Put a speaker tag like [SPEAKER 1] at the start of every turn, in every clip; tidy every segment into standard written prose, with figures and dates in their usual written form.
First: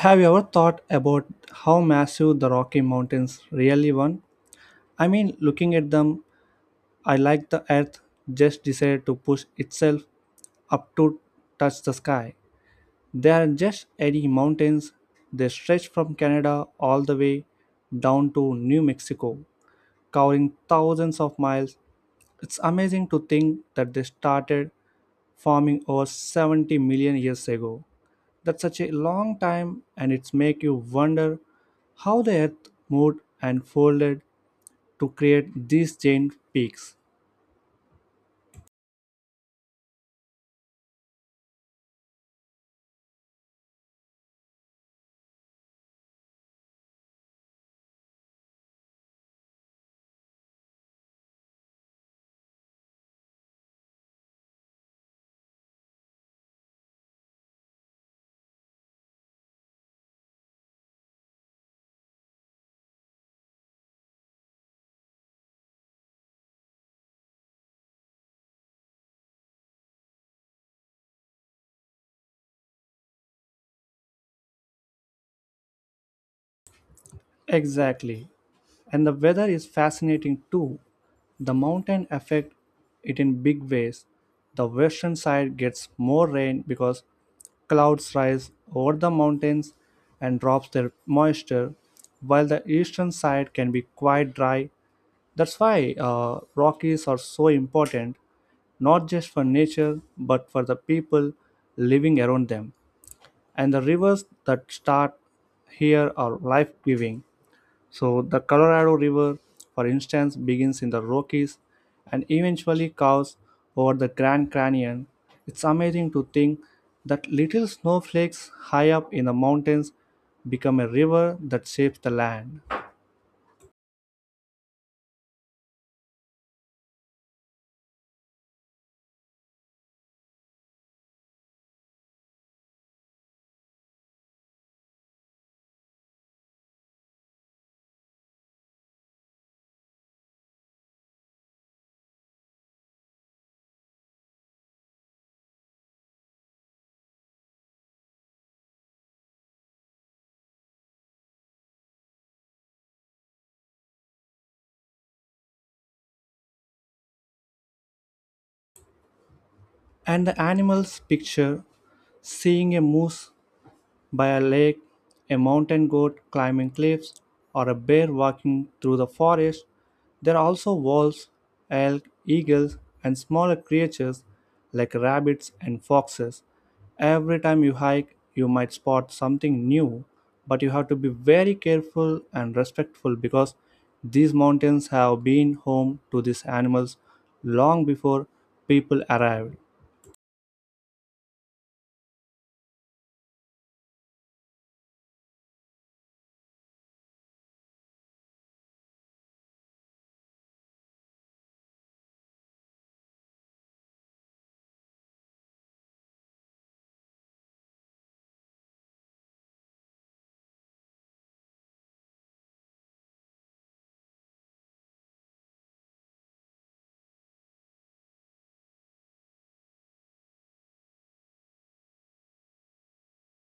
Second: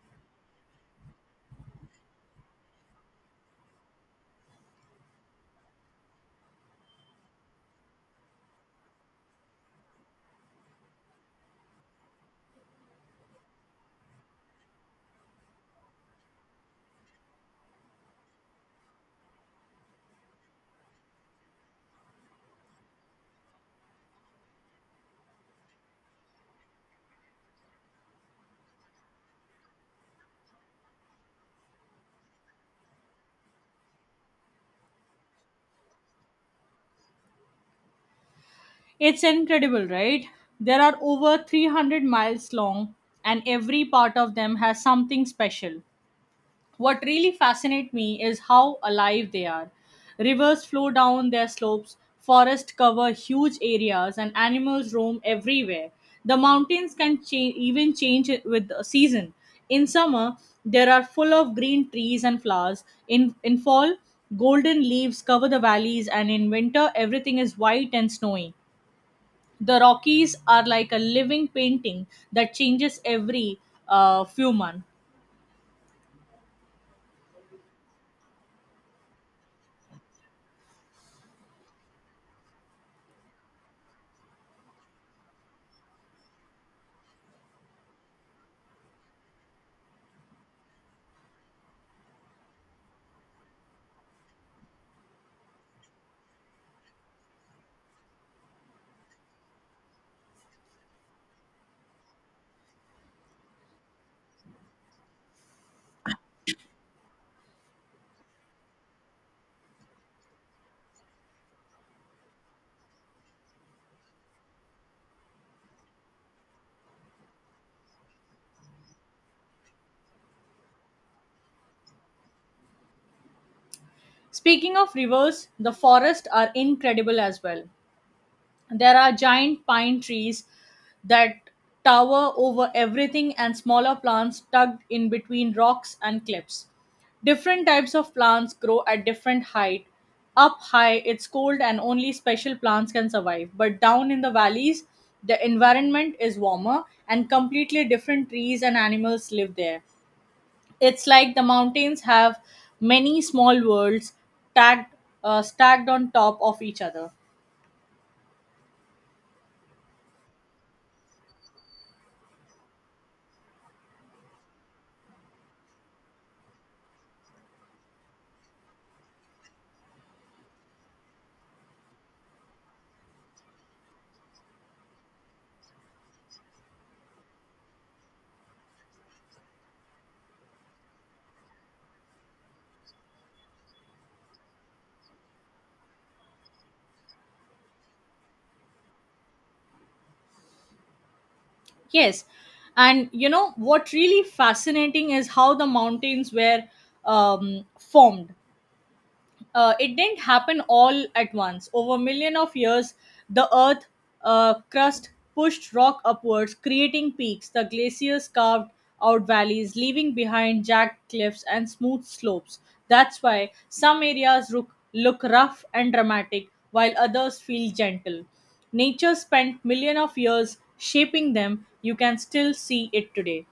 [SPEAKER 1] Have you ever thought about how massive the Rocky Mountains really were? I mean, looking at them, I like the earth just decided to push itself up to touch the sky. They are just any mountains. They stretch from Canada all the way down to New Mexico, covering thousands of miles. It's amazing to think that they started forming over 70 million years ago. That's such a long time and it's make you wonder how the earth moved and folded to create these giant peaks.
[SPEAKER 2] It's incredible, right? There are over 300 miles long, and every part of them has something special. What really fascinates me is how alive they are. Rivers flow down their slopes, forests cover huge areas, and animals roam everywhere. The mountains can even change it with the season. In summer, there are full of green trees and flowers. In fall, golden leaves cover the valleys, and in winter, everything is white and snowy. The Rockies are like a living painting that changes every few months.
[SPEAKER 1] Exactly. And the weather is fascinating too. The mountain affect it in big ways. The western side gets more rain because clouds rise over the mountains and drops their moisture, while the eastern side can be quite dry. That's why Rockies are so important, not just for nature, but for the people living around them. And the rivers that start here are life giving. So, the Colorado River, for instance, begins in the Rockies and eventually curves over the Grand Canyon. It's amazing to think that little snowflakes high up in the mountains become a river that shapes the land.
[SPEAKER 2] Speaking of rivers, the forests are incredible as well. There are giant pine trees that tower over everything and smaller plants tucked in between rocks and cliffs. Different types of plants grow at different height. Up high, it's cold and only special plants can survive. But down in the valleys, the environment is warmer and completely different trees and animals live there. It's like the mountains have many small worlds tagged, stacked on top of each other.
[SPEAKER 1] And the animals picture seeing a moose by a lake, a mountain goat climbing cliffs, or a bear walking through the forest. There are also wolves, elk, eagles, and smaller creatures like rabbits and foxes. Every time you hike, you might spot something new, but you have to be very careful and respectful because these mountains have been home to these animals long before people arrived.
[SPEAKER 2] Yes. And you know what really fascinating is how the mountains were formed. It didn't happen all at once. Over million of years, the Earth crust pushed rock upwards, creating peaks. The glaciers carved out valleys, leaving behind jagged cliffs and smooth slopes. That's why some areas look rough and dramatic, while others feel gentle. Nature spent million of years shaping them. You can still see it today.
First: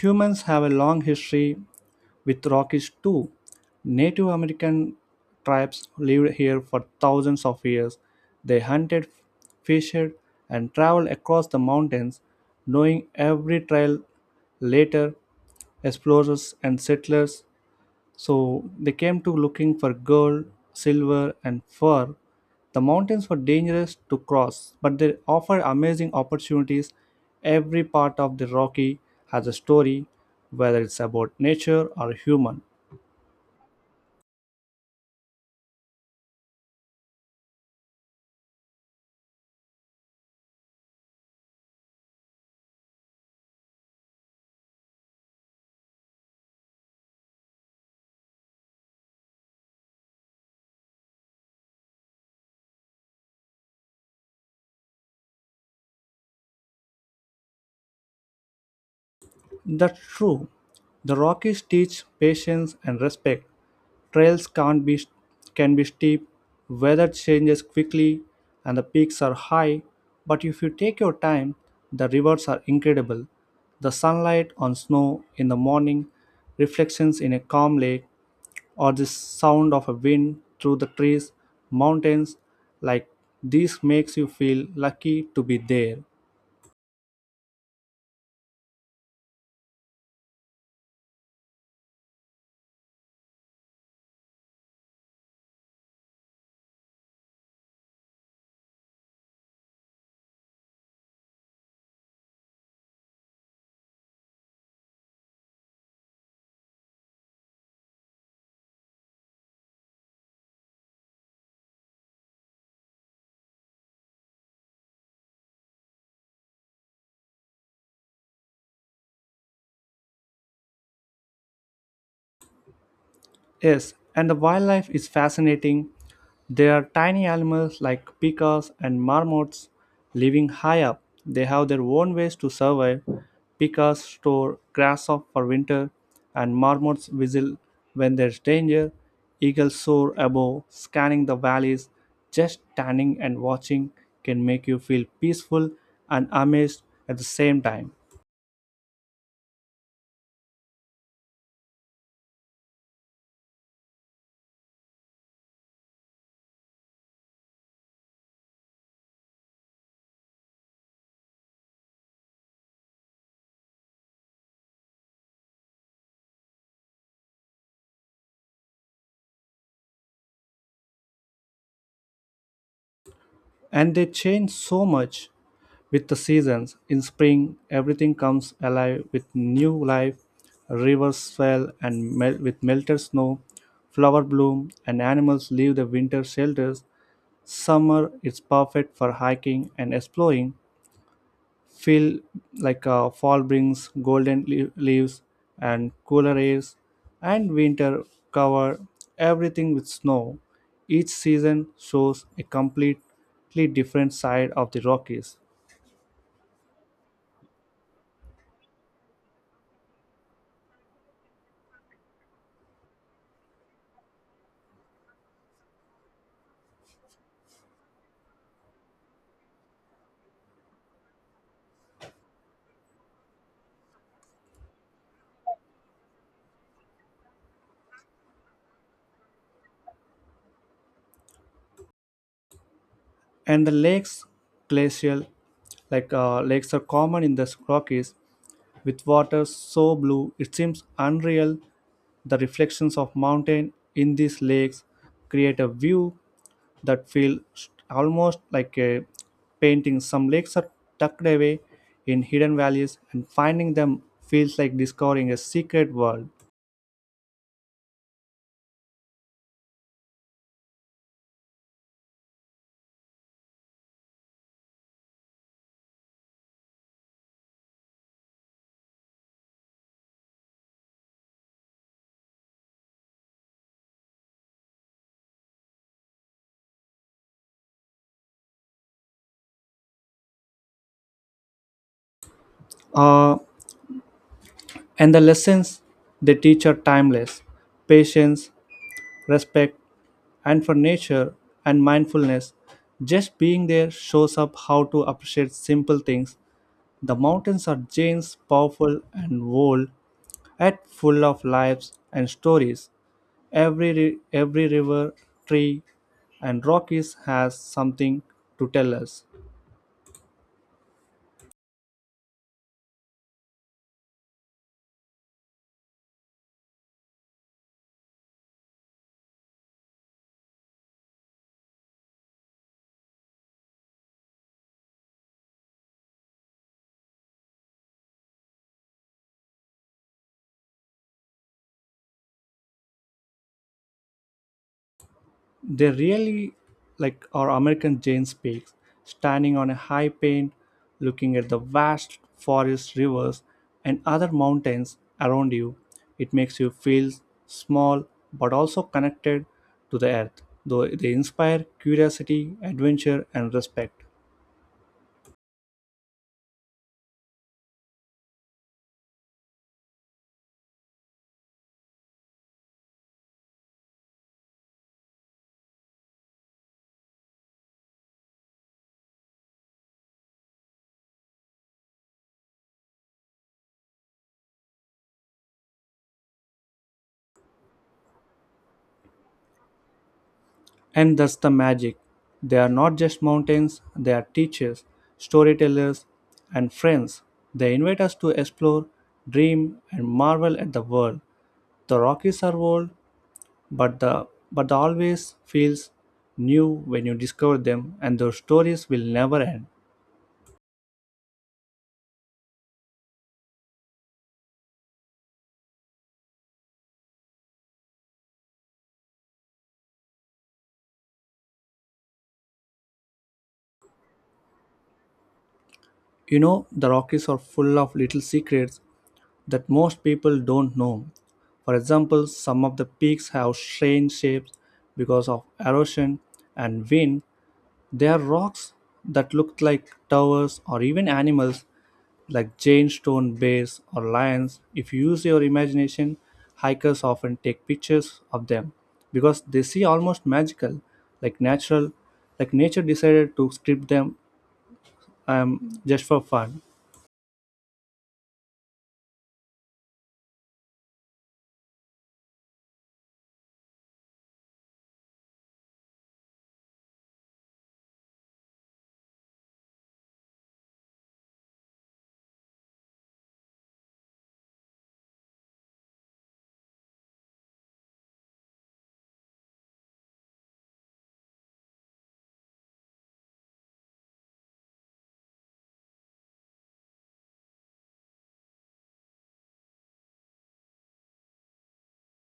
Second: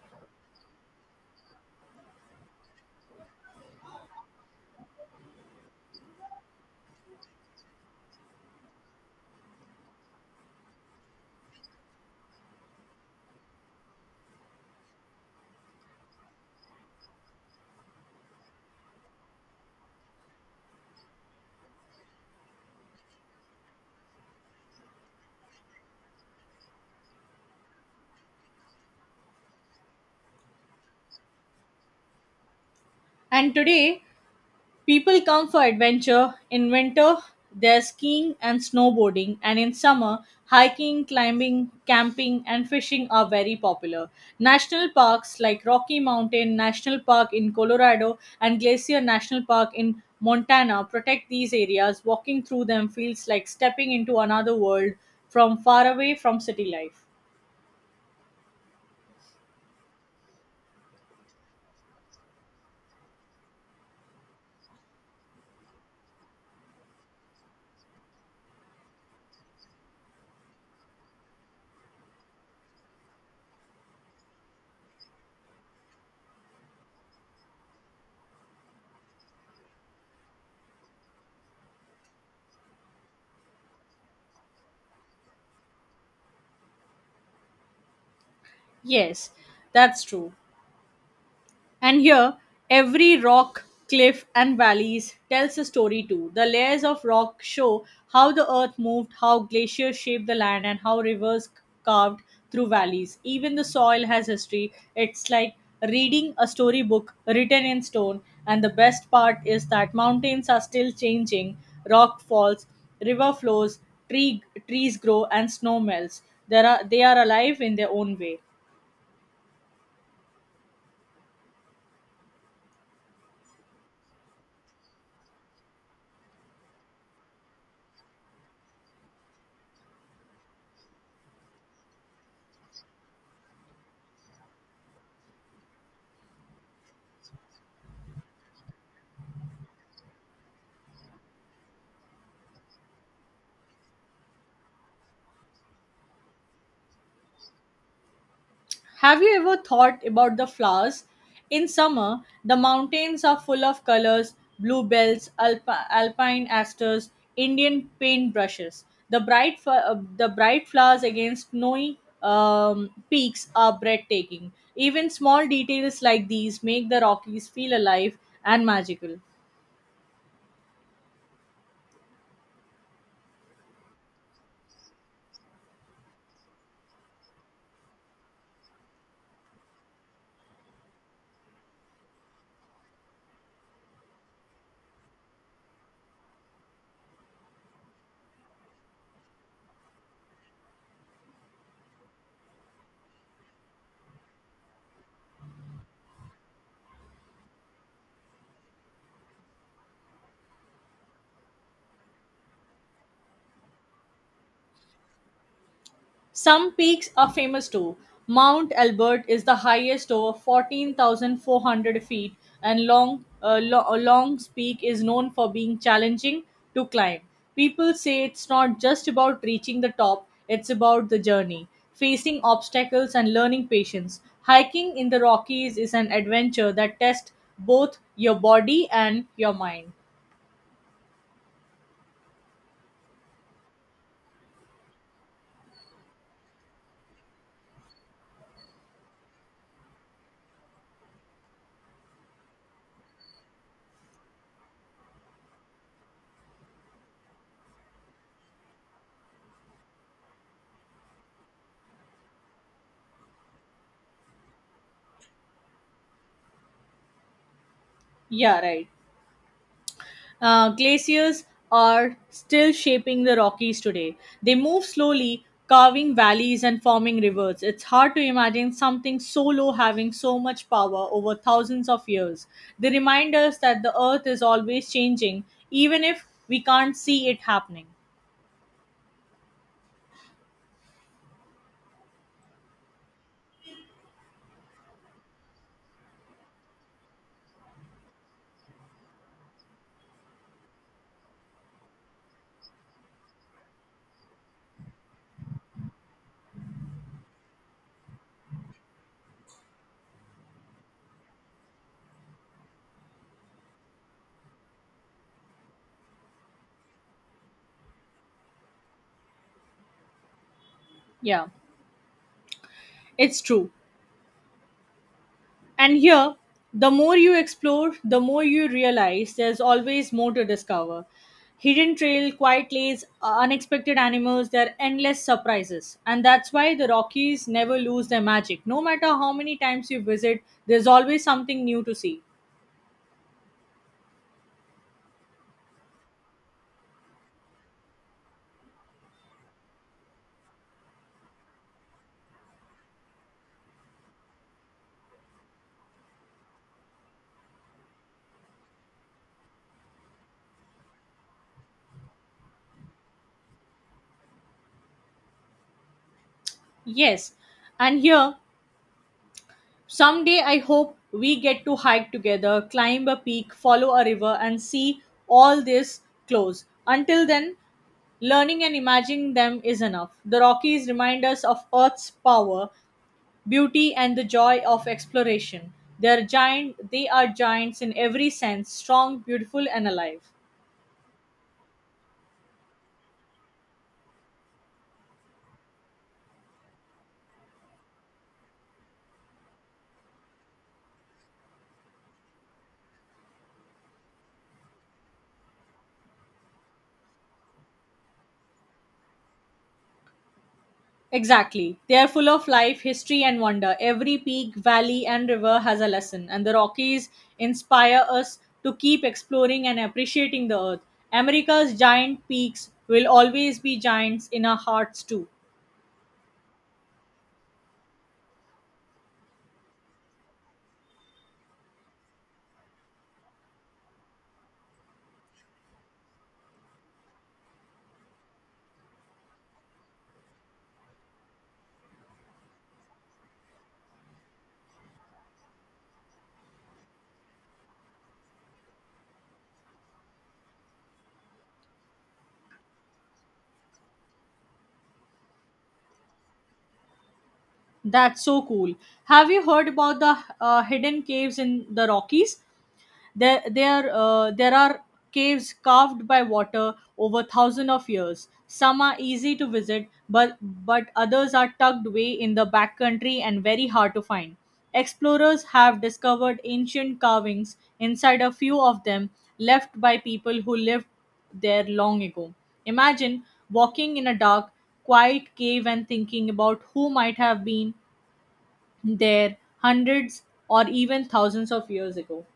[SPEAKER 1] Humans have a long history with Rockies too. Native American tribes lived here for thousands of years. They hunted, fished, and traveled across the mountains, knowing every trail. Later, explorers and settlers so they came to looking for gold, silver, and fur. The mountains were dangerous to cross, but they offer amazing opportunities. Every part of the Rocky has a story, whether it's about nature or human.
[SPEAKER 2] And today, people come for adventure. In winter, there's skiing and snowboarding, and in summer, hiking, climbing, camping, and fishing are very popular. National parks like Rocky Mountain National Park in Colorado and Glacier National Park in Montana protect these areas. Walking through them feels like stepping into another world from far away from city life.
[SPEAKER 1] That's true. The Rockies teach patience and respect. Trails can not be, can be steep, weather changes quickly, and the peaks are high. But if you take your time, the rewards are incredible. The sunlight on snow in the morning, reflections in a calm lake, or the sound of a wind through the trees, mountains, like this makes you feel lucky to be there.
[SPEAKER 2] Yes, that's true. And here, every rock, cliff, and valleys tells a story too. The layers of rock show how the earth moved, how glaciers shaped the land, and how rivers carved through valleys. Even the soil has history. It's like reading a storybook written in stone. And the best part is that mountains are still changing, rock falls, river flows, trees grow, and snow melts. They are alive in their own way.
[SPEAKER 1] Yes, and the wildlife is fascinating. There are tiny animals like pikas and marmots living high up. They have their own ways to survive. Pikas store grass up for winter, and marmots whistle when there's danger. Eagles soar above, scanning the valleys. Just standing and watching can make you feel peaceful and amazed at the same time.
[SPEAKER 2] Have you ever thought about the flowers? In summer, the mountains are full of colors: bluebells, alpine asters, Indian paintbrushes. The bright flowers against snowy peaks are breathtaking. Even small details like these make the Rockies feel alive and magical.
[SPEAKER 1] And they change so much with the seasons. In spring, everything comes alive with new life. Rivers swell and melt with melted snow. Flower bloom and animals leave the winter shelters. Summer is perfect for hiking and exploring. Feel like fall brings golden leaves and cooler airs, and winter cover everything with snow. Each season shows a completely different side of the Rockies.
[SPEAKER 2] Some peaks are famous too. Mount Albert is the highest, over 14,400 feet, and Long's Peak is known for being challenging to climb. People say it's not just about reaching the top, it's about the journey, facing obstacles, and learning patience. Hiking in the Rockies is an adventure that tests both your body and your mind.
[SPEAKER 1] And the lakes glacial like lakes are common in the Rockies with water so blue it seems unreal. The reflections of mountain in these lakes create a view that almost like a painting. Some lakes are tucked away in hidden valleys and finding them feels like discovering a secret world.
[SPEAKER 2] Yeah, right. Glaciers are still shaping the Rockies today. They move slowly, carving valleys and forming rivers. It's hard to imagine something so low having so much power over thousands of years. They remind us that the earth is always changing, even if we can't see it happening.
[SPEAKER 1] uh, and the lessons they teach are timeless, patience, respect, and for nature and mindfulness. Just being there shows up how to appreciate simple things. The mountains are giants, powerful and bold, yet full of lives and stories. Every river, tree, and rock is has something to tell us.
[SPEAKER 2] Yeah, it's true. And here, the more you explore, the more you realize there's always more to discover. Hidden trail, quiet lanes, unexpected animals, there are endless surprises. And that's why the Rockies never lose their magic. No matter how many times you visit, there's always something new to see.
[SPEAKER 1] They really like our American Jane speaks, standing on a high pane, looking at the vast forests, rivers, and other mountains around you. It makes you feel small but also connected to the earth, though they inspire curiosity, adventure, and respect.
[SPEAKER 2] Yes, and here, someday, I hope we get to hike together, climb a peak, follow a river, and see all this close. Until then, learning and imagining them is enough. The Rockies remind us of Earth's power, beauty, and the joy of exploration. They are giant. They are giants in every sense, strong, beautiful, and alive.
[SPEAKER 1] And that's the magic. They are not just mountains, they are teachers, storytellers, and friends. They invite us to explore, dream, and marvel at the world. The Rockies are old, but the always feels new when you discover them, and their stories will never end.
[SPEAKER 2] Exactly. They are full of life, history, and wonder. Every peak, valley, and river has a lesson, and the Rockies inspire us to keep exploring and appreciating the earth. America's giant peaks will always be giants in our hearts, too.
[SPEAKER 1] You know, the Rockies are full of little secrets that most people don't know. For example, some of the peaks have strange shapes because of erosion and wind. They are rocks that look like towers or even animals like giant stone bears or lions. If you use your imagination, hikers often take pictures of them because they see almost magical, like natural, like nature decided to script them just for fun.
[SPEAKER 2] That's so cool. Have you heard about the hidden caves in the Rockies? There are caves carved by water over thousands of years. Some are easy to visit, but others are tucked away in the backcountry and very hard to find. Explorers have discovered ancient carvings inside a few of them left by people who lived there long ago. Imagine walking in a dark, quiet cave and thinking about who might have been there hundreds or even thousands of years ago.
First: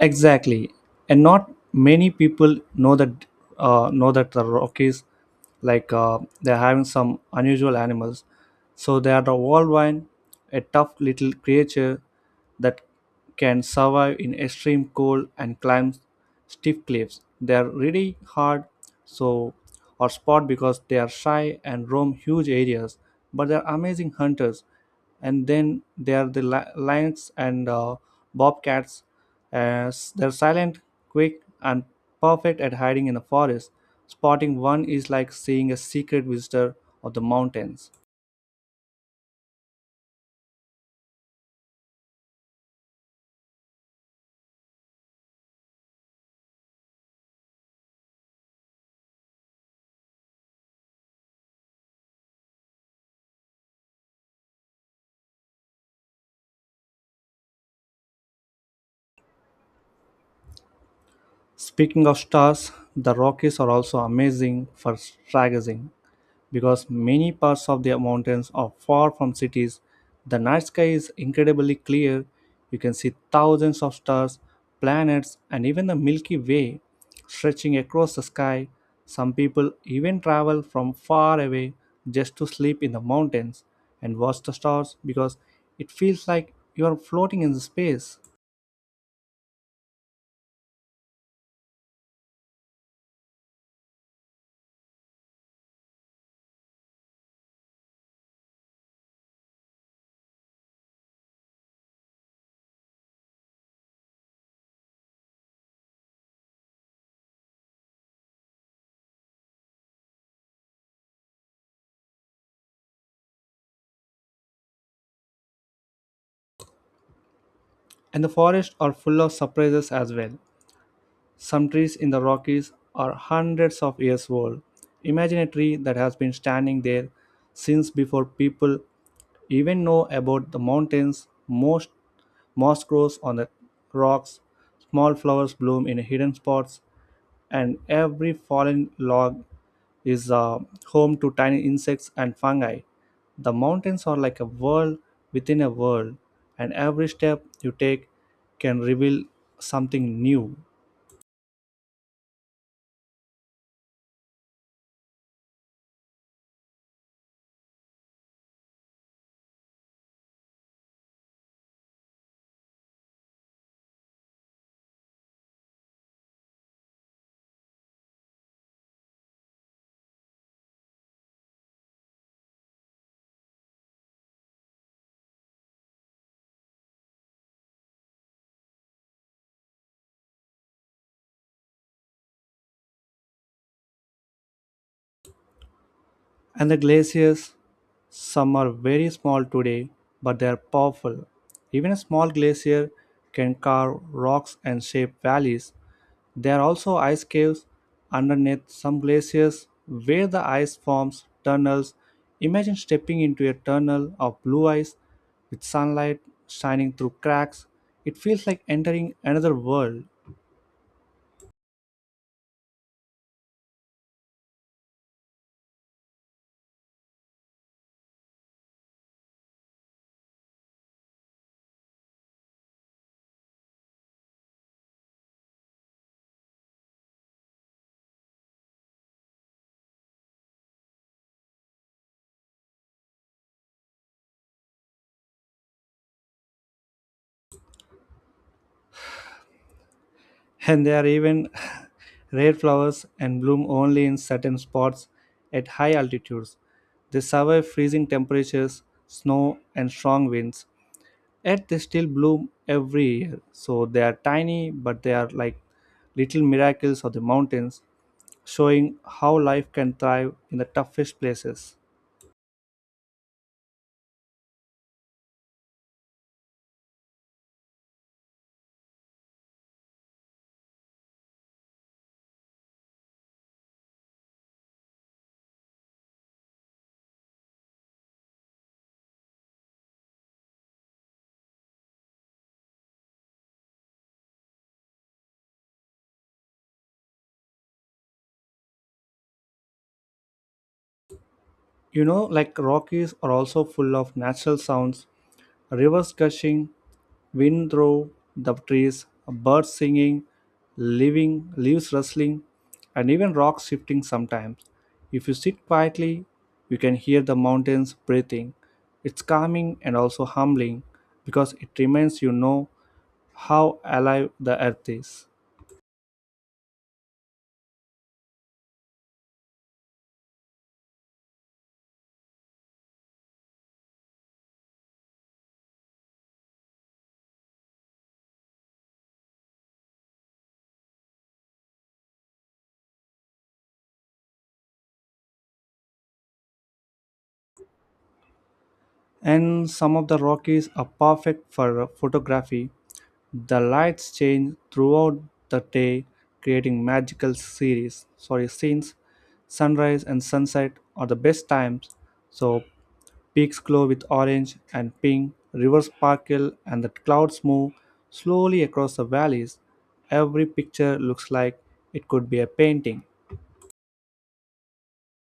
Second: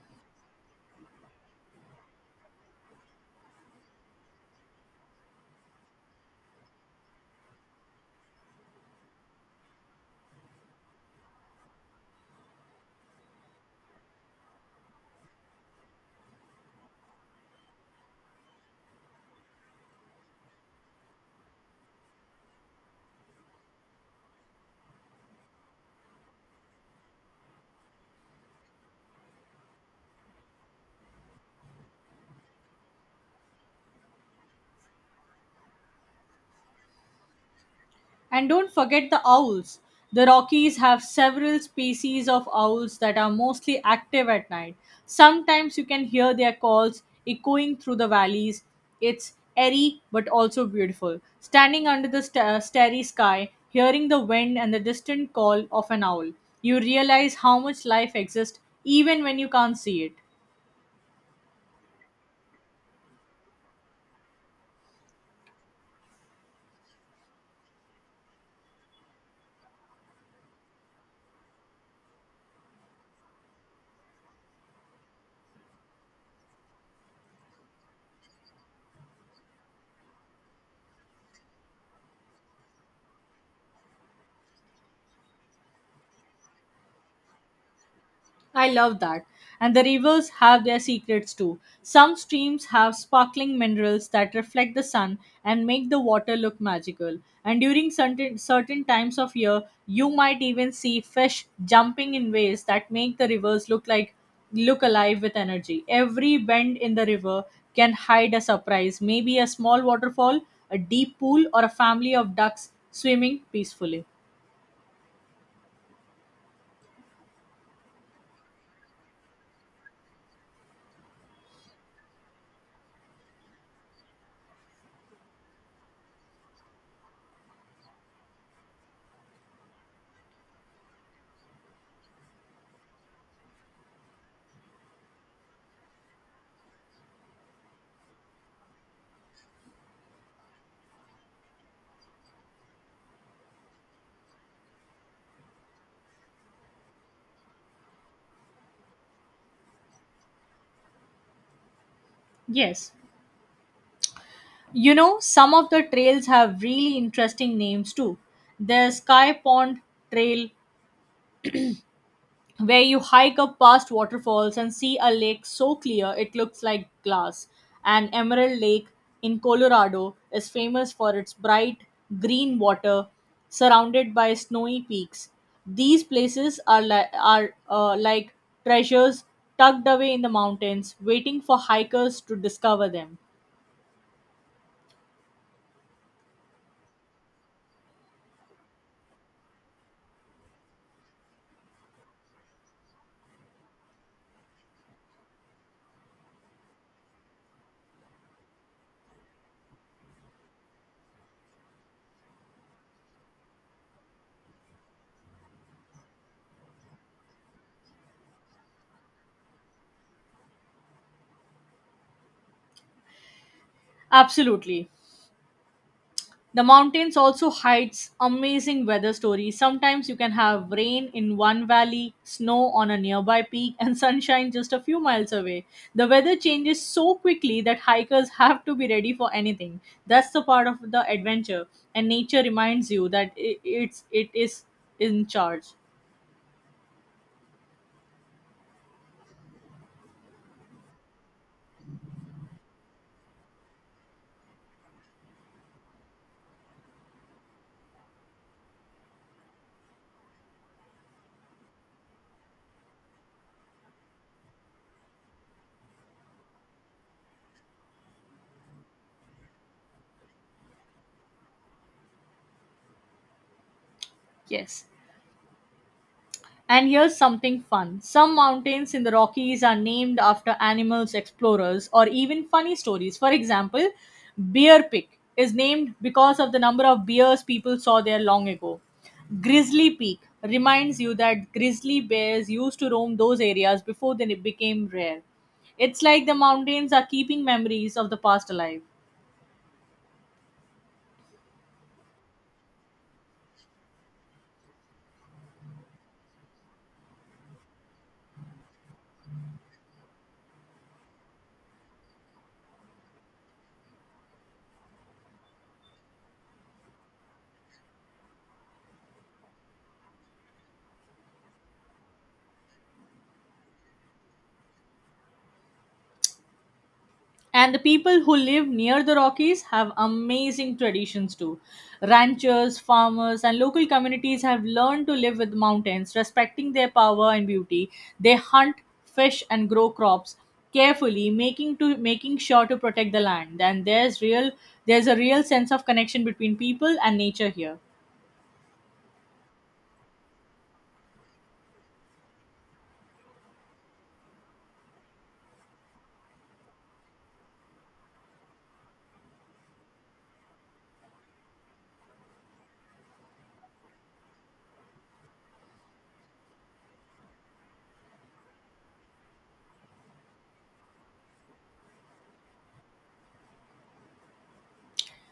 [SPEAKER 1] Exactly, and not many people know that the Rockies, like they're having some unusual animals. So they are the worldwide, a tough little creature that can survive in extreme cold and climb stiff cliffs. They are really hard so or spot because they are shy and roam huge areas, but they are amazing hunters. And then there are the lions and bobcats. As they're silent, quick, and perfect at hiding in the forest. Spotting one is like seeing a secret visitor of the mountains.
[SPEAKER 2] And don't forget the owls. The Rockies have several species of owls that are mostly active at night. Sometimes you can hear their calls echoing through the valleys. It's eerie but also beautiful. Standing under the starry sky, hearing the wind and the distant call of an owl, you realize how much life exists even when you can't see it.
[SPEAKER 1] Speaking of stars, the Rockies are also amazing for stargazing because many parts of the mountains are far from cities. The night sky is incredibly clear. You can see thousands of stars, planets, and even the Milky Way stretching across the sky. Some people even travel from far away just to sleep in the mountains and watch the stars because it feels like you are floating in space.
[SPEAKER 2] I love that. And the rivers have their secrets too. Some streams have sparkling minerals that reflect the sun and make the water look magical. And during certain times of year, you might even see fish jumping in ways that make the rivers look alive with energy. Every bend in the river can hide a surprise, maybe a small waterfall, a deep pool, or a family of ducks swimming peacefully.
[SPEAKER 1] And the forests are full of surprises as well. Some trees in the Rockies are hundreds of years old. Imagine a tree that has been standing there since before people even know about the mountains. Most moss grows on the rocks, small flowers bloom in hidden spots, and every fallen log is home to tiny insects and fungi. The mountains are like a world within a world, and every step you take can reveal something new.
[SPEAKER 2] Yes. You know, some of the trails have really interesting names too. There's Sky Pond Trail, where you hike up past waterfalls and see a lake so clear it looks like glass. And Emerald Lake in Colorado is famous for its bright green water surrounded by snowy peaks. These places are like treasures tucked away in the mountains, waiting for hikers to discover them.
[SPEAKER 1] And the glaciers, some are very small today, but they are powerful. Even a small glacier can carve rocks and shape valleys. There are also ice caves underneath some glaciers where the ice forms tunnels. Imagine stepping into a tunnel of blue ice with sunlight shining through cracks. It feels like entering another world.
[SPEAKER 2] Absolutely. The mountains also hides amazing weather stories. Sometimes you can have rain in one valley, snow on a nearby peak, and sunshine just a few miles away. The weather changes so quickly that hikers have to be ready for anything. That's the part of the adventure, and nature reminds you that it is in charge.
[SPEAKER 1] And they are even rare flowers and bloom only in certain spots at high altitudes. They survive freezing temperatures, snow, and strong winds, yet they still bloom every year. So they are tiny, but they are like little miracles of the mountains, showing how life can thrive in the toughest places.
[SPEAKER 2] Yes. And here's something fun. Some mountains in the Rockies are named after animals, explorers, or even funny stories. For example, Bear Peak is named because of the number of bears people saw there long ago. Grizzly Peak reminds you that grizzly bears used to roam those areas before they became rare. It's like the mountains are keeping memories of the past alive.
[SPEAKER 1] You know, like Rockies are also full of natural sounds, rivers gushing, wind through the trees, birds singing, living leaves rustling, and even rocks shifting sometimes. If you sit quietly, you can hear the mountains breathing. It's calming and also humbling because it reminds you know how alive the earth is.
[SPEAKER 2] And the people who live near the Rockies have amazing traditions too. Ranchers, farmers, and local communities have learned to live with mountains, respecting their power and beauty. They hunt, fish, and grow crops carefully, making to making sure to protect the land. And there's real there's a real sense of connection between people and nature here.
[SPEAKER 1] And some of the Rockies are perfect for photography. The lights change throughout the day, creating magical series. Sorry, scenes. Sunrise and sunset are the best times. So peaks glow with orange and pink, rivers sparkle, and the clouds move slowly across the valleys. Every picture looks like it could be a painting.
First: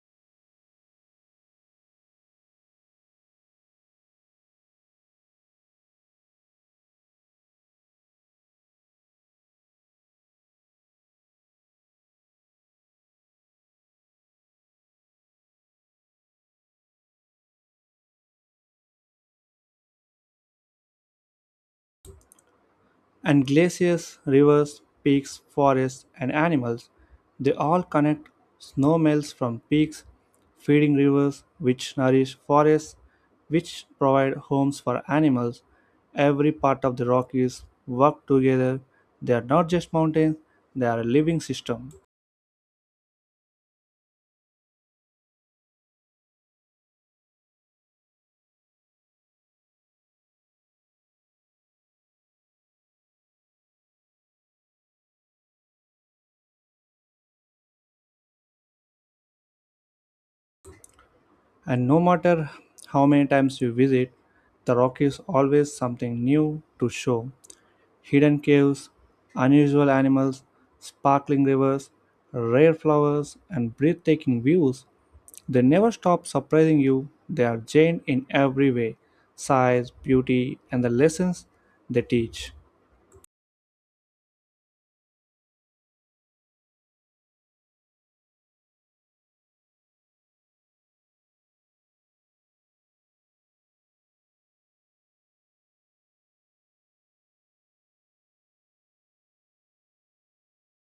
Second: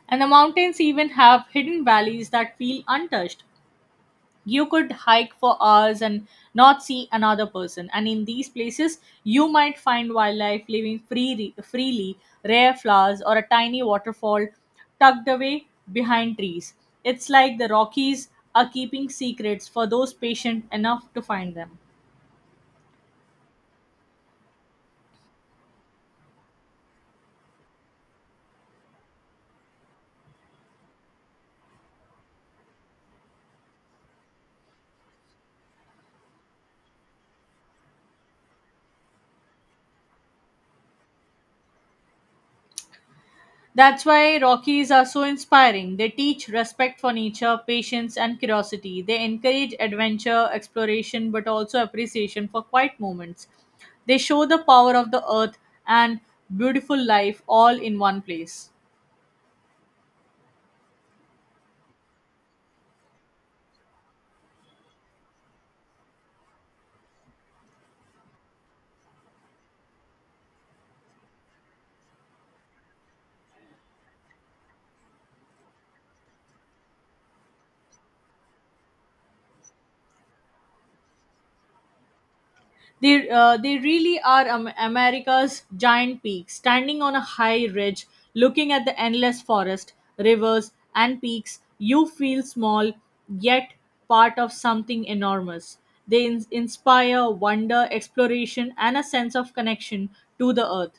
[SPEAKER 2] And the mountains even have hidden valleys that feel untouched. You could hike for hours and not see another person, and in these places you might find wildlife living freely, rare flowers or a tiny waterfall tucked away behind trees. It's like the Rockies are keeping secrets for those patient enough to find them.
[SPEAKER 1] And glaciers, rivers, peaks, forests, and animals, they all connect. Snow melts from peaks, feeding rivers, which nourish forests, which provide homes for animals. Every part of the Rockies work together. They are not just mountains, they are a living system.
[SPEAKER 2] That's why Rockies are so inspiring. They teach respect for nature, patience, and curiosity. They encourage adventure, exploration, but also appreciation for quiet moments. They show the power of the earth and beautiful life all in one place.
[SPEAKER 1] And no matter how many times you visit, the Rockies always something new to show. Hidden caves, unusual animals, sparkling rivers, rare flowers, and breathtaking views. They never stop surprising you. They are giant in every way, size, beauty, and the lessons they teach.
[SPEAKER 2] They really are America's giant peak, standing on a high ridge, looking at the endless forest, rivers, and peaks. You feel small, yet part of something enormous. They inspire wonder, exploration, and a sense of connection to the earth.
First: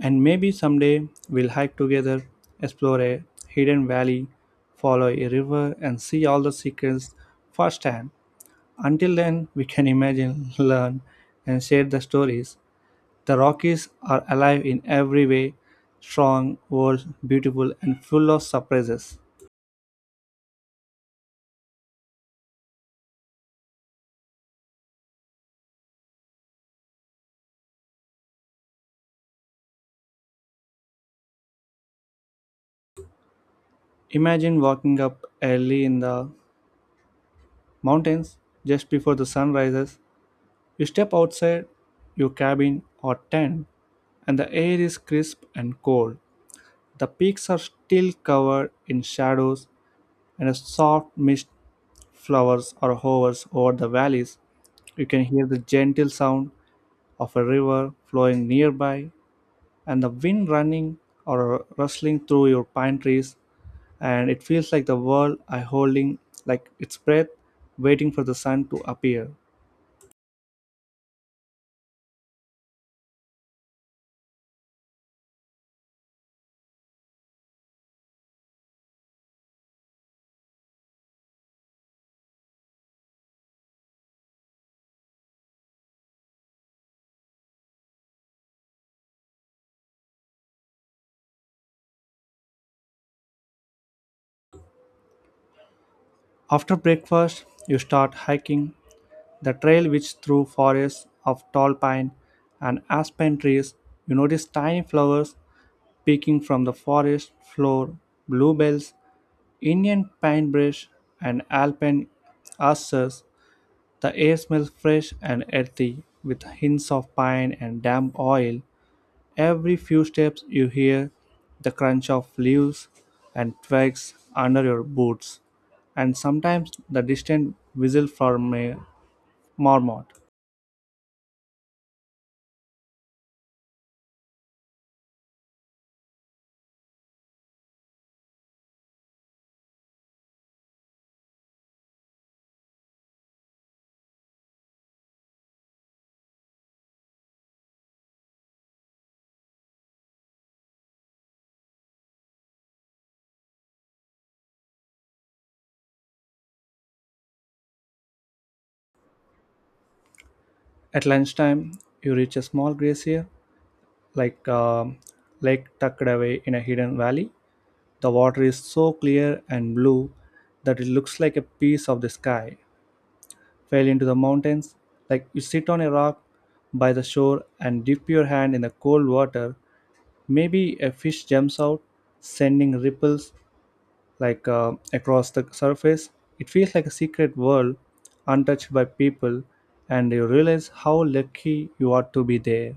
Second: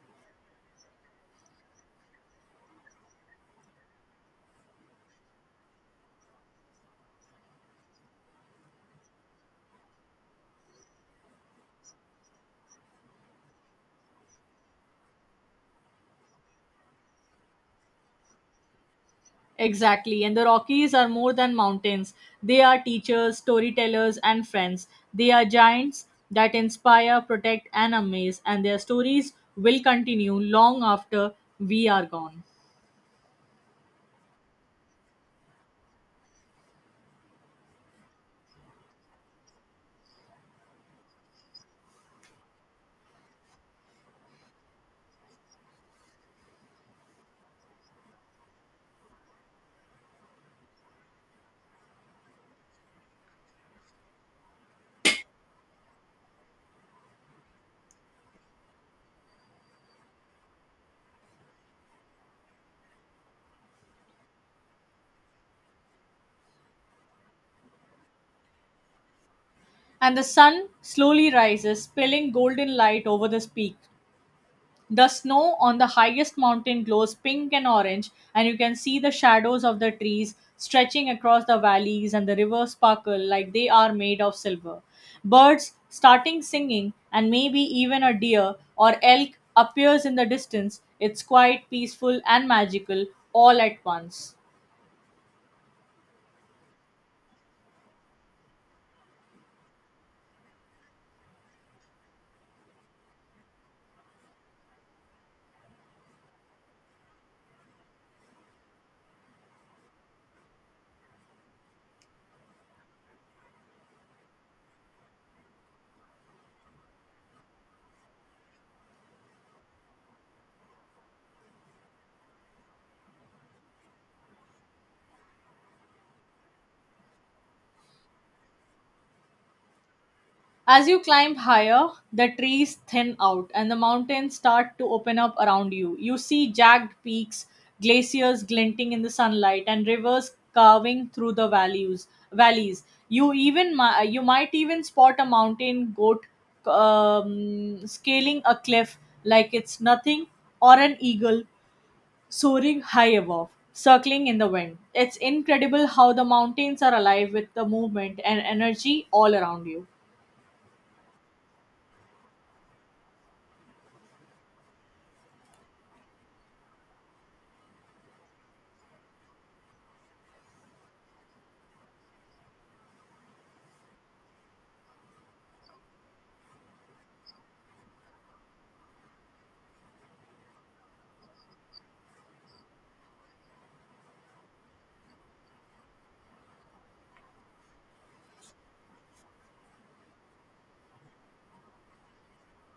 [SPEAKER 1] And maybe someday we'll hike together, explore a hidden valley, follow a river, and see all the secrets firsthand. Until then, we can imagine, learn, and share the stories. The Rockies are alive in every way, strong, old, beautiful, and full of surprises.
[SPEAKER 2] Exactly. And the Rockies are more than mountains. They are teachers, storytellers, and friends. They are giants that inspire, protect, and amaze, and their stories will continue long after we are gone.
[SPEAKER 1] Imagine walking up early in the mountains just before the sun rises. You step outside your cabin or tent, and the air is crisp and cold. The peaks are still covered in shadows, and a soft mist flowers or hovers over the valleys. You can hear the gentle sound of a river flowing nearby and the wind running or rustling through your pine trees, and it feels like the world I holding like its breath waiting for the sun to appear.
[SPEAKER 2] And the sun slowly rises, spilling golden light over this peak. The snow on the highest mountain glows pink and orange, and you can see the shadows of the trees stretching across the valleys, and the rivers sparkle like they are made of silver. Birds starting singing, and maybe even a deer or elk appears in the distance. It's quite peaceful and magical all at once.
[SPEAKER 1] After breakfast, you start hiking. The trail which through forests of tall pine and aspen trees, you notice tiny flowers peeking from the forest floor, bluebells, Indian pinebrush, and alpine asters. The air smells fresh and earthy, with hints of pine and damp oil. Every few steps, you hear the crunch of leaves and twigs under your boots, and sometimes the distant whistle from a marmot.
[SPEAKER 2] As you climb higher, the trees thin out and the mountains start to open up around you. You see jagged peaks, glaciers glinting in the sunlight, and rivers carving through the valleys. You even you might even spot a mountain goat scaling a cliff like it's nothing, or an eagle soaring high above, circling in the wind. It's incredible how the mountains are alive with the movement and energy all around you.
[SPEAKER 1] At lunchtime, you reach a small glacier, like a lake tucked away in a hidden valley. The water is so clear and blue that it looks like a piece of the sky. Fell into the mountains. Like you sit on a rock by the shore and dip your hand in the cold water. Maybe a fish jumps out, sending ripples across the surface. It feels like a secret world, untouched by people, and you realize how lucky you are to be there.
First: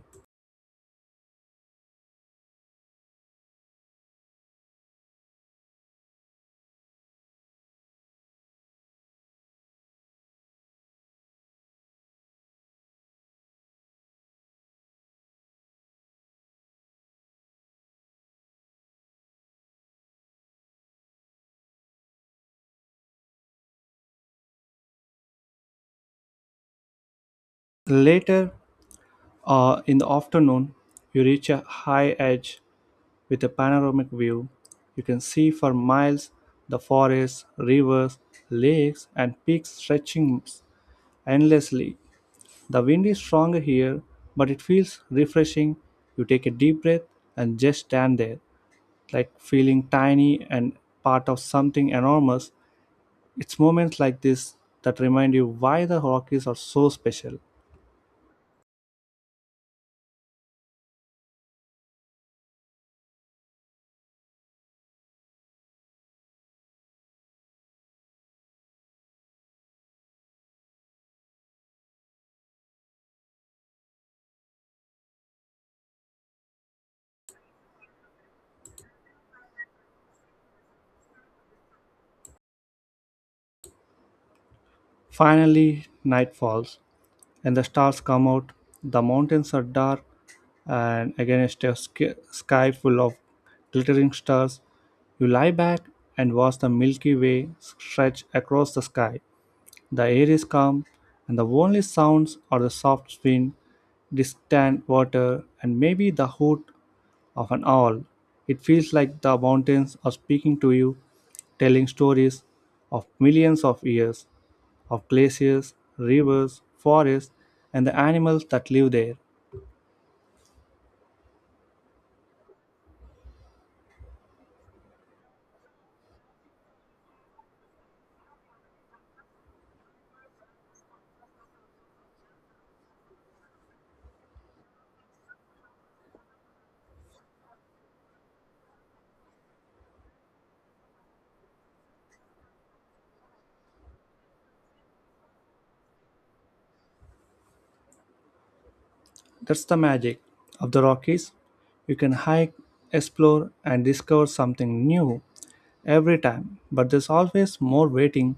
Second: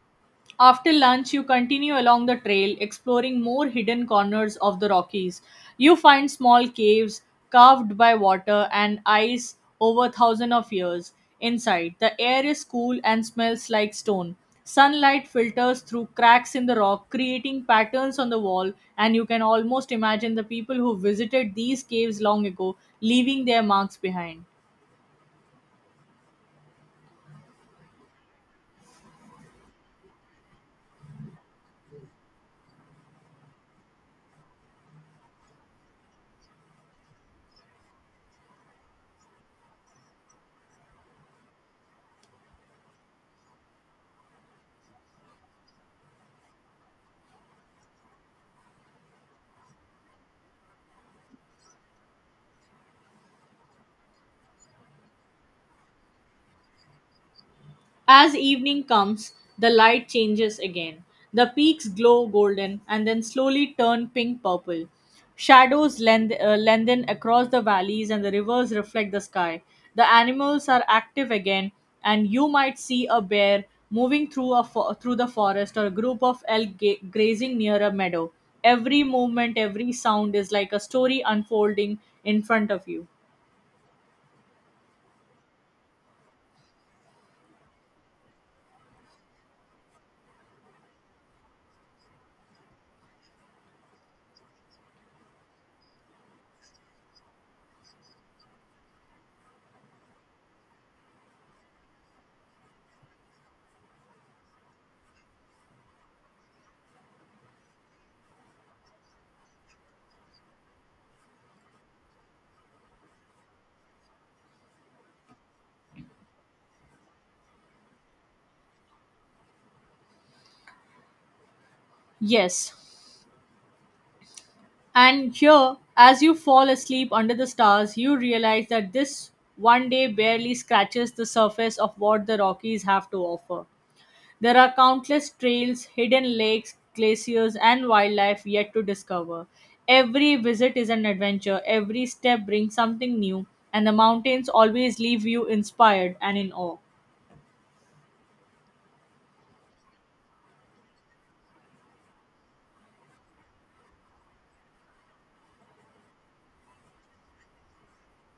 [SPEAKER 2] After lunch, you continue along the trail, exploring more hidden corners of the Rockies. You find small caves carved by water and ice over thousands of years. Inside, the air is cool and smells like stone. Sunlight filters through cracks in the rock, creating patterns on the wall, and you can almost imagine the people who visited these caves long ago leaving their marks behind.
[SPEAKER 1] Later, in the afternoon, you reach a high edge with a panoramic view. You can see for miles the forests, rivers, lakes, and peaks stretching endlessly. The wind is stronger here, but it feels refreshing. You take a deep breath and just stand there, like feeling tiny and part of something enormous. It's moments like this that remind you why the Rockies are so special.
[SPEAKER 2] As evening comes, the light changes again. The peaks glow golden and then slowly turn pink purple. Shadows lengthen across the valleys and the rivers reflect the sky. The animals are active again, and you might see a bear moving through, through the forest, or a group of elk grazing near a meadow. Every movement, every sound is like a story unfolding in front of you.
[SPEAKER 1] Finally, night falls, and the stars come out. The mountains are dark, and against a sky full of glittering stars, you lie back and watch the Milky Way stretch across the sky. The air is calm, and the only sounds are the soft wind, distant water, and maybe the hoot of an owl. It feels like the mountains are speaking to you, telling stories of millions of years, of glaciers, rivers, forests, and the animals that live there.
[SPEAKER 2] Yes, and here, as you fall asleep under the stars, you realize that this one day barely scratches the surface of what the Rockies have to offer. There are countless trails, hidden lakes, glaciers, and wildlife yet to discover. Every visit is an adventure, every step brings something new, and the mountains always leave you inspired and in awe.
[SPEAKER 1] That's the magic of the Rockies. You can hike, explore, and discover something new every time, but there's always more waiting.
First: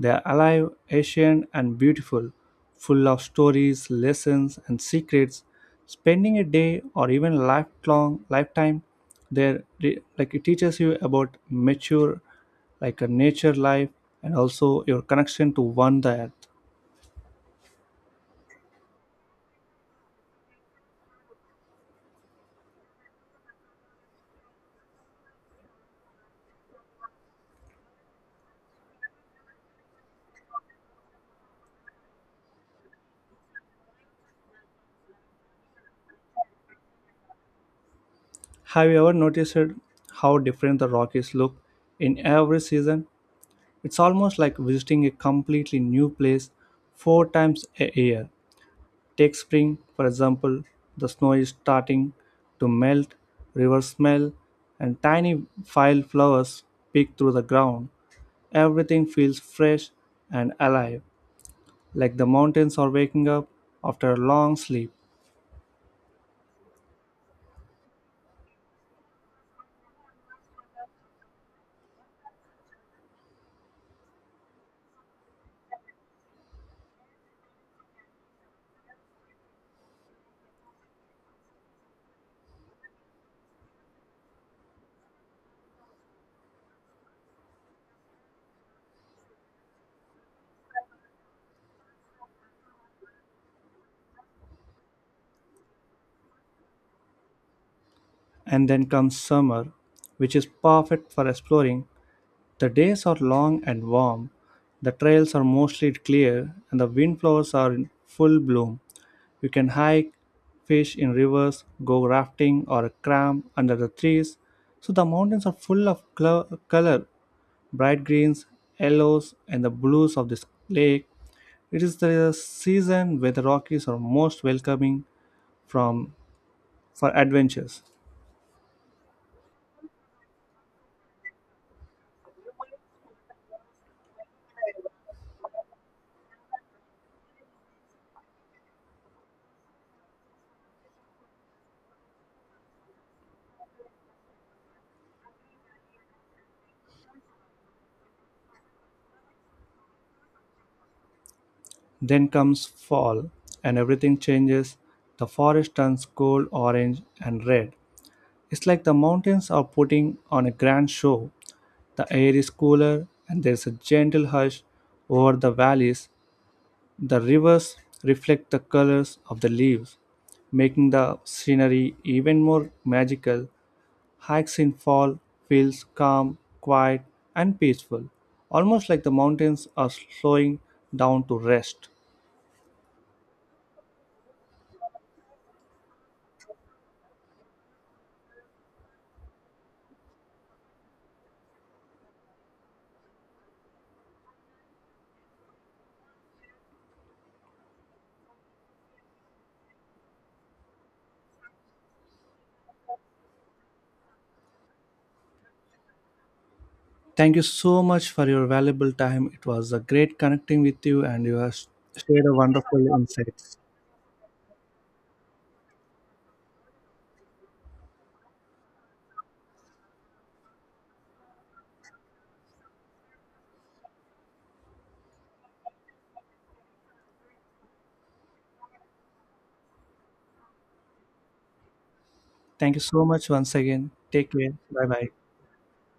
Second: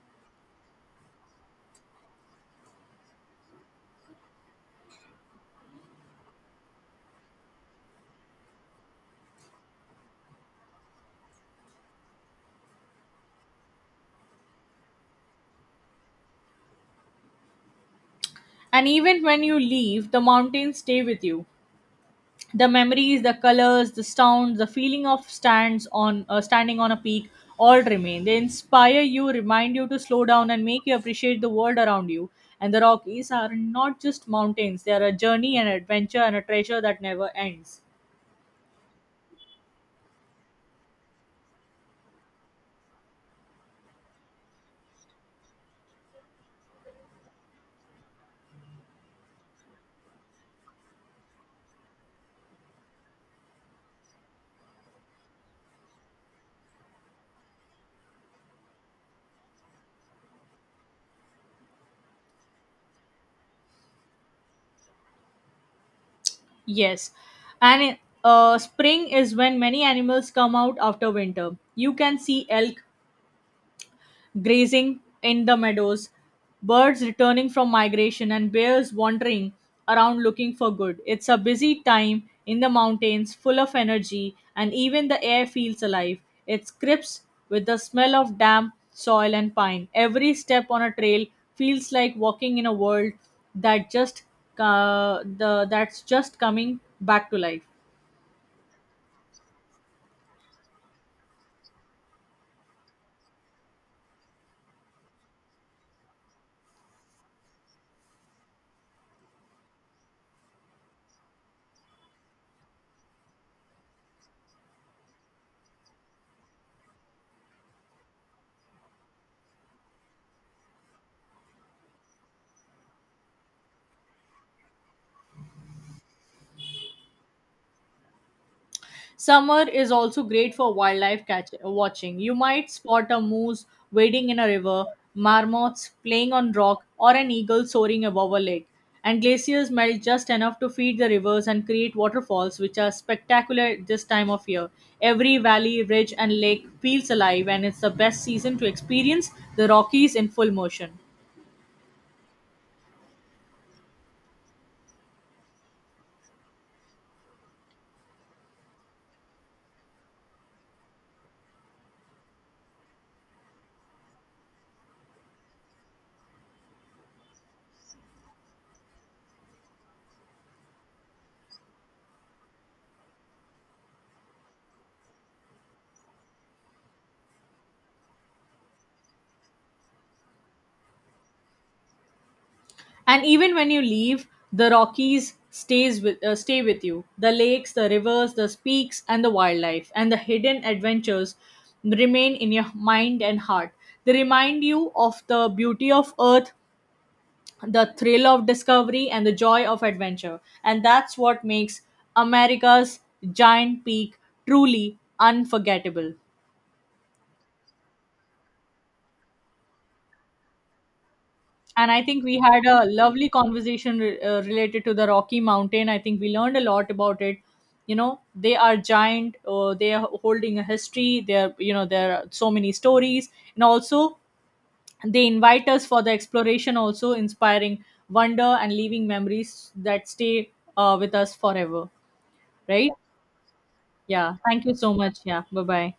[SPEAKER 1] They're alive, ancient, and beautiful, full of stories, lessons, and secrets. Spending a day or even lifelong lifetime there, like it teaches you about mature, like a nature life, and also your connection to one the earth.
[SPEAKER 2] And even when you leave, the mountains stay with you, the memories, the colors, the sounds, the feeling of stands on standing on a peak. All remain. They inspire you, remind you to slow down, and make you appreciate the world around you. And the Rockies are not just mountains, they are a journey, an adventure, and a treasure that never ends.
[SPEAKER 1] Have you ever noticed how different the Rockies look in every season? It's almost like visiting a completely new place four times a year. Take spring, for example, the snow is starting to melt, rivers smell, and tiny wild flowers peek through the ground. Everything feels fresh and alive, like the mountains are waking up after a long sleep.
[SPEAKER 2] Yes. And spring is when many animals come out after winter. You can see elk grazing in the meadows, birds returning from migration, and bears wandering around looking for good. It's a busy time in the mountains, full of energy, and even the air feels alive. It crisps with the smell of damp soil and pine. Every step on a trail feels like walking in a world that just that's just coming back to life.
[SPEAKER 1] And then comes summer, which is perfect for exploring. The days are long and warm, the trails are mostly clear, and the windflowers are in full bloom. You can hike, fish in rivers, go rafting, or cram under the trees. So the mountains are full of color, bright greens, yellows, and the blues of this lake. It is the season where the Rockies are most welcoming from for adventures.
[SPEAKER 2] Summer is also great for wildlife watching. You might spot a moose wading in a river, marmots playing on rock, or an eagle soaring above a lake. And glaciers melt just enough to feed the rivers and create waterfalls, which are spectacular at this time of year. Every valley, ridge, and lake feels alive, and it's the best season to experience the Rockies in full motion.
[SPEAKER 1] Then comes fall, and everything changes. The forest turns gold, orange, and red. It's like the mountains are putting on a grand show. The air is cooler and there's a gentle hush over the valleys. The rivers reflect the colors of the leaves, making the scenery even more magical. Hikes in fall feels calm, quiet, and peaceful, almost like the mountains are slowing down to rest.
[SPEAKER 2] And even when you leave, the Rockies stay with you, the lakes, the rivers, the peaks, and the wildlife, and the hidden adventures remain in your mind and heart. They remind you of the beauty of earth, the thrill of discovery, and the joy of adventure. And that's what makes America's giant peak truly unforgettable.
[SPEAKER 1] Thank you so much for your valuable time. It was a great connecting with you and you have
[SPEAKER 2] And I
[SPEAKER 1] shared
[SPEAKER 2] think
[SPEAKER 1] a
[SPEAKER 2] we had a
[SPEAKER 1] wonderful
[SPEAKER 2] lovely
[SPEAKER 1] insights.
[SPEAKER 2] conversation related to the Rocky Mountain. I think we learned a lot about it. You know, they are giant, they are holding a history. They are, there are so many stories, and also they invite us for the exploration, also inspiring wonder and leaving memories that stay with us forever.
[SPEAKER 1] Thank you
[SPEAKER 2] Right.
[SPEAKER 1] so much once again. Take
[SPEAKER 2] Yeah,
[SPEAKER 1] care.
[SPEAKER 2] thank you
[SPEAKER 1] Bye
[SPEAKER 2] so
[SPEAKER 1] bye.
[SPEAKER 2] much. Yeah, bye bye.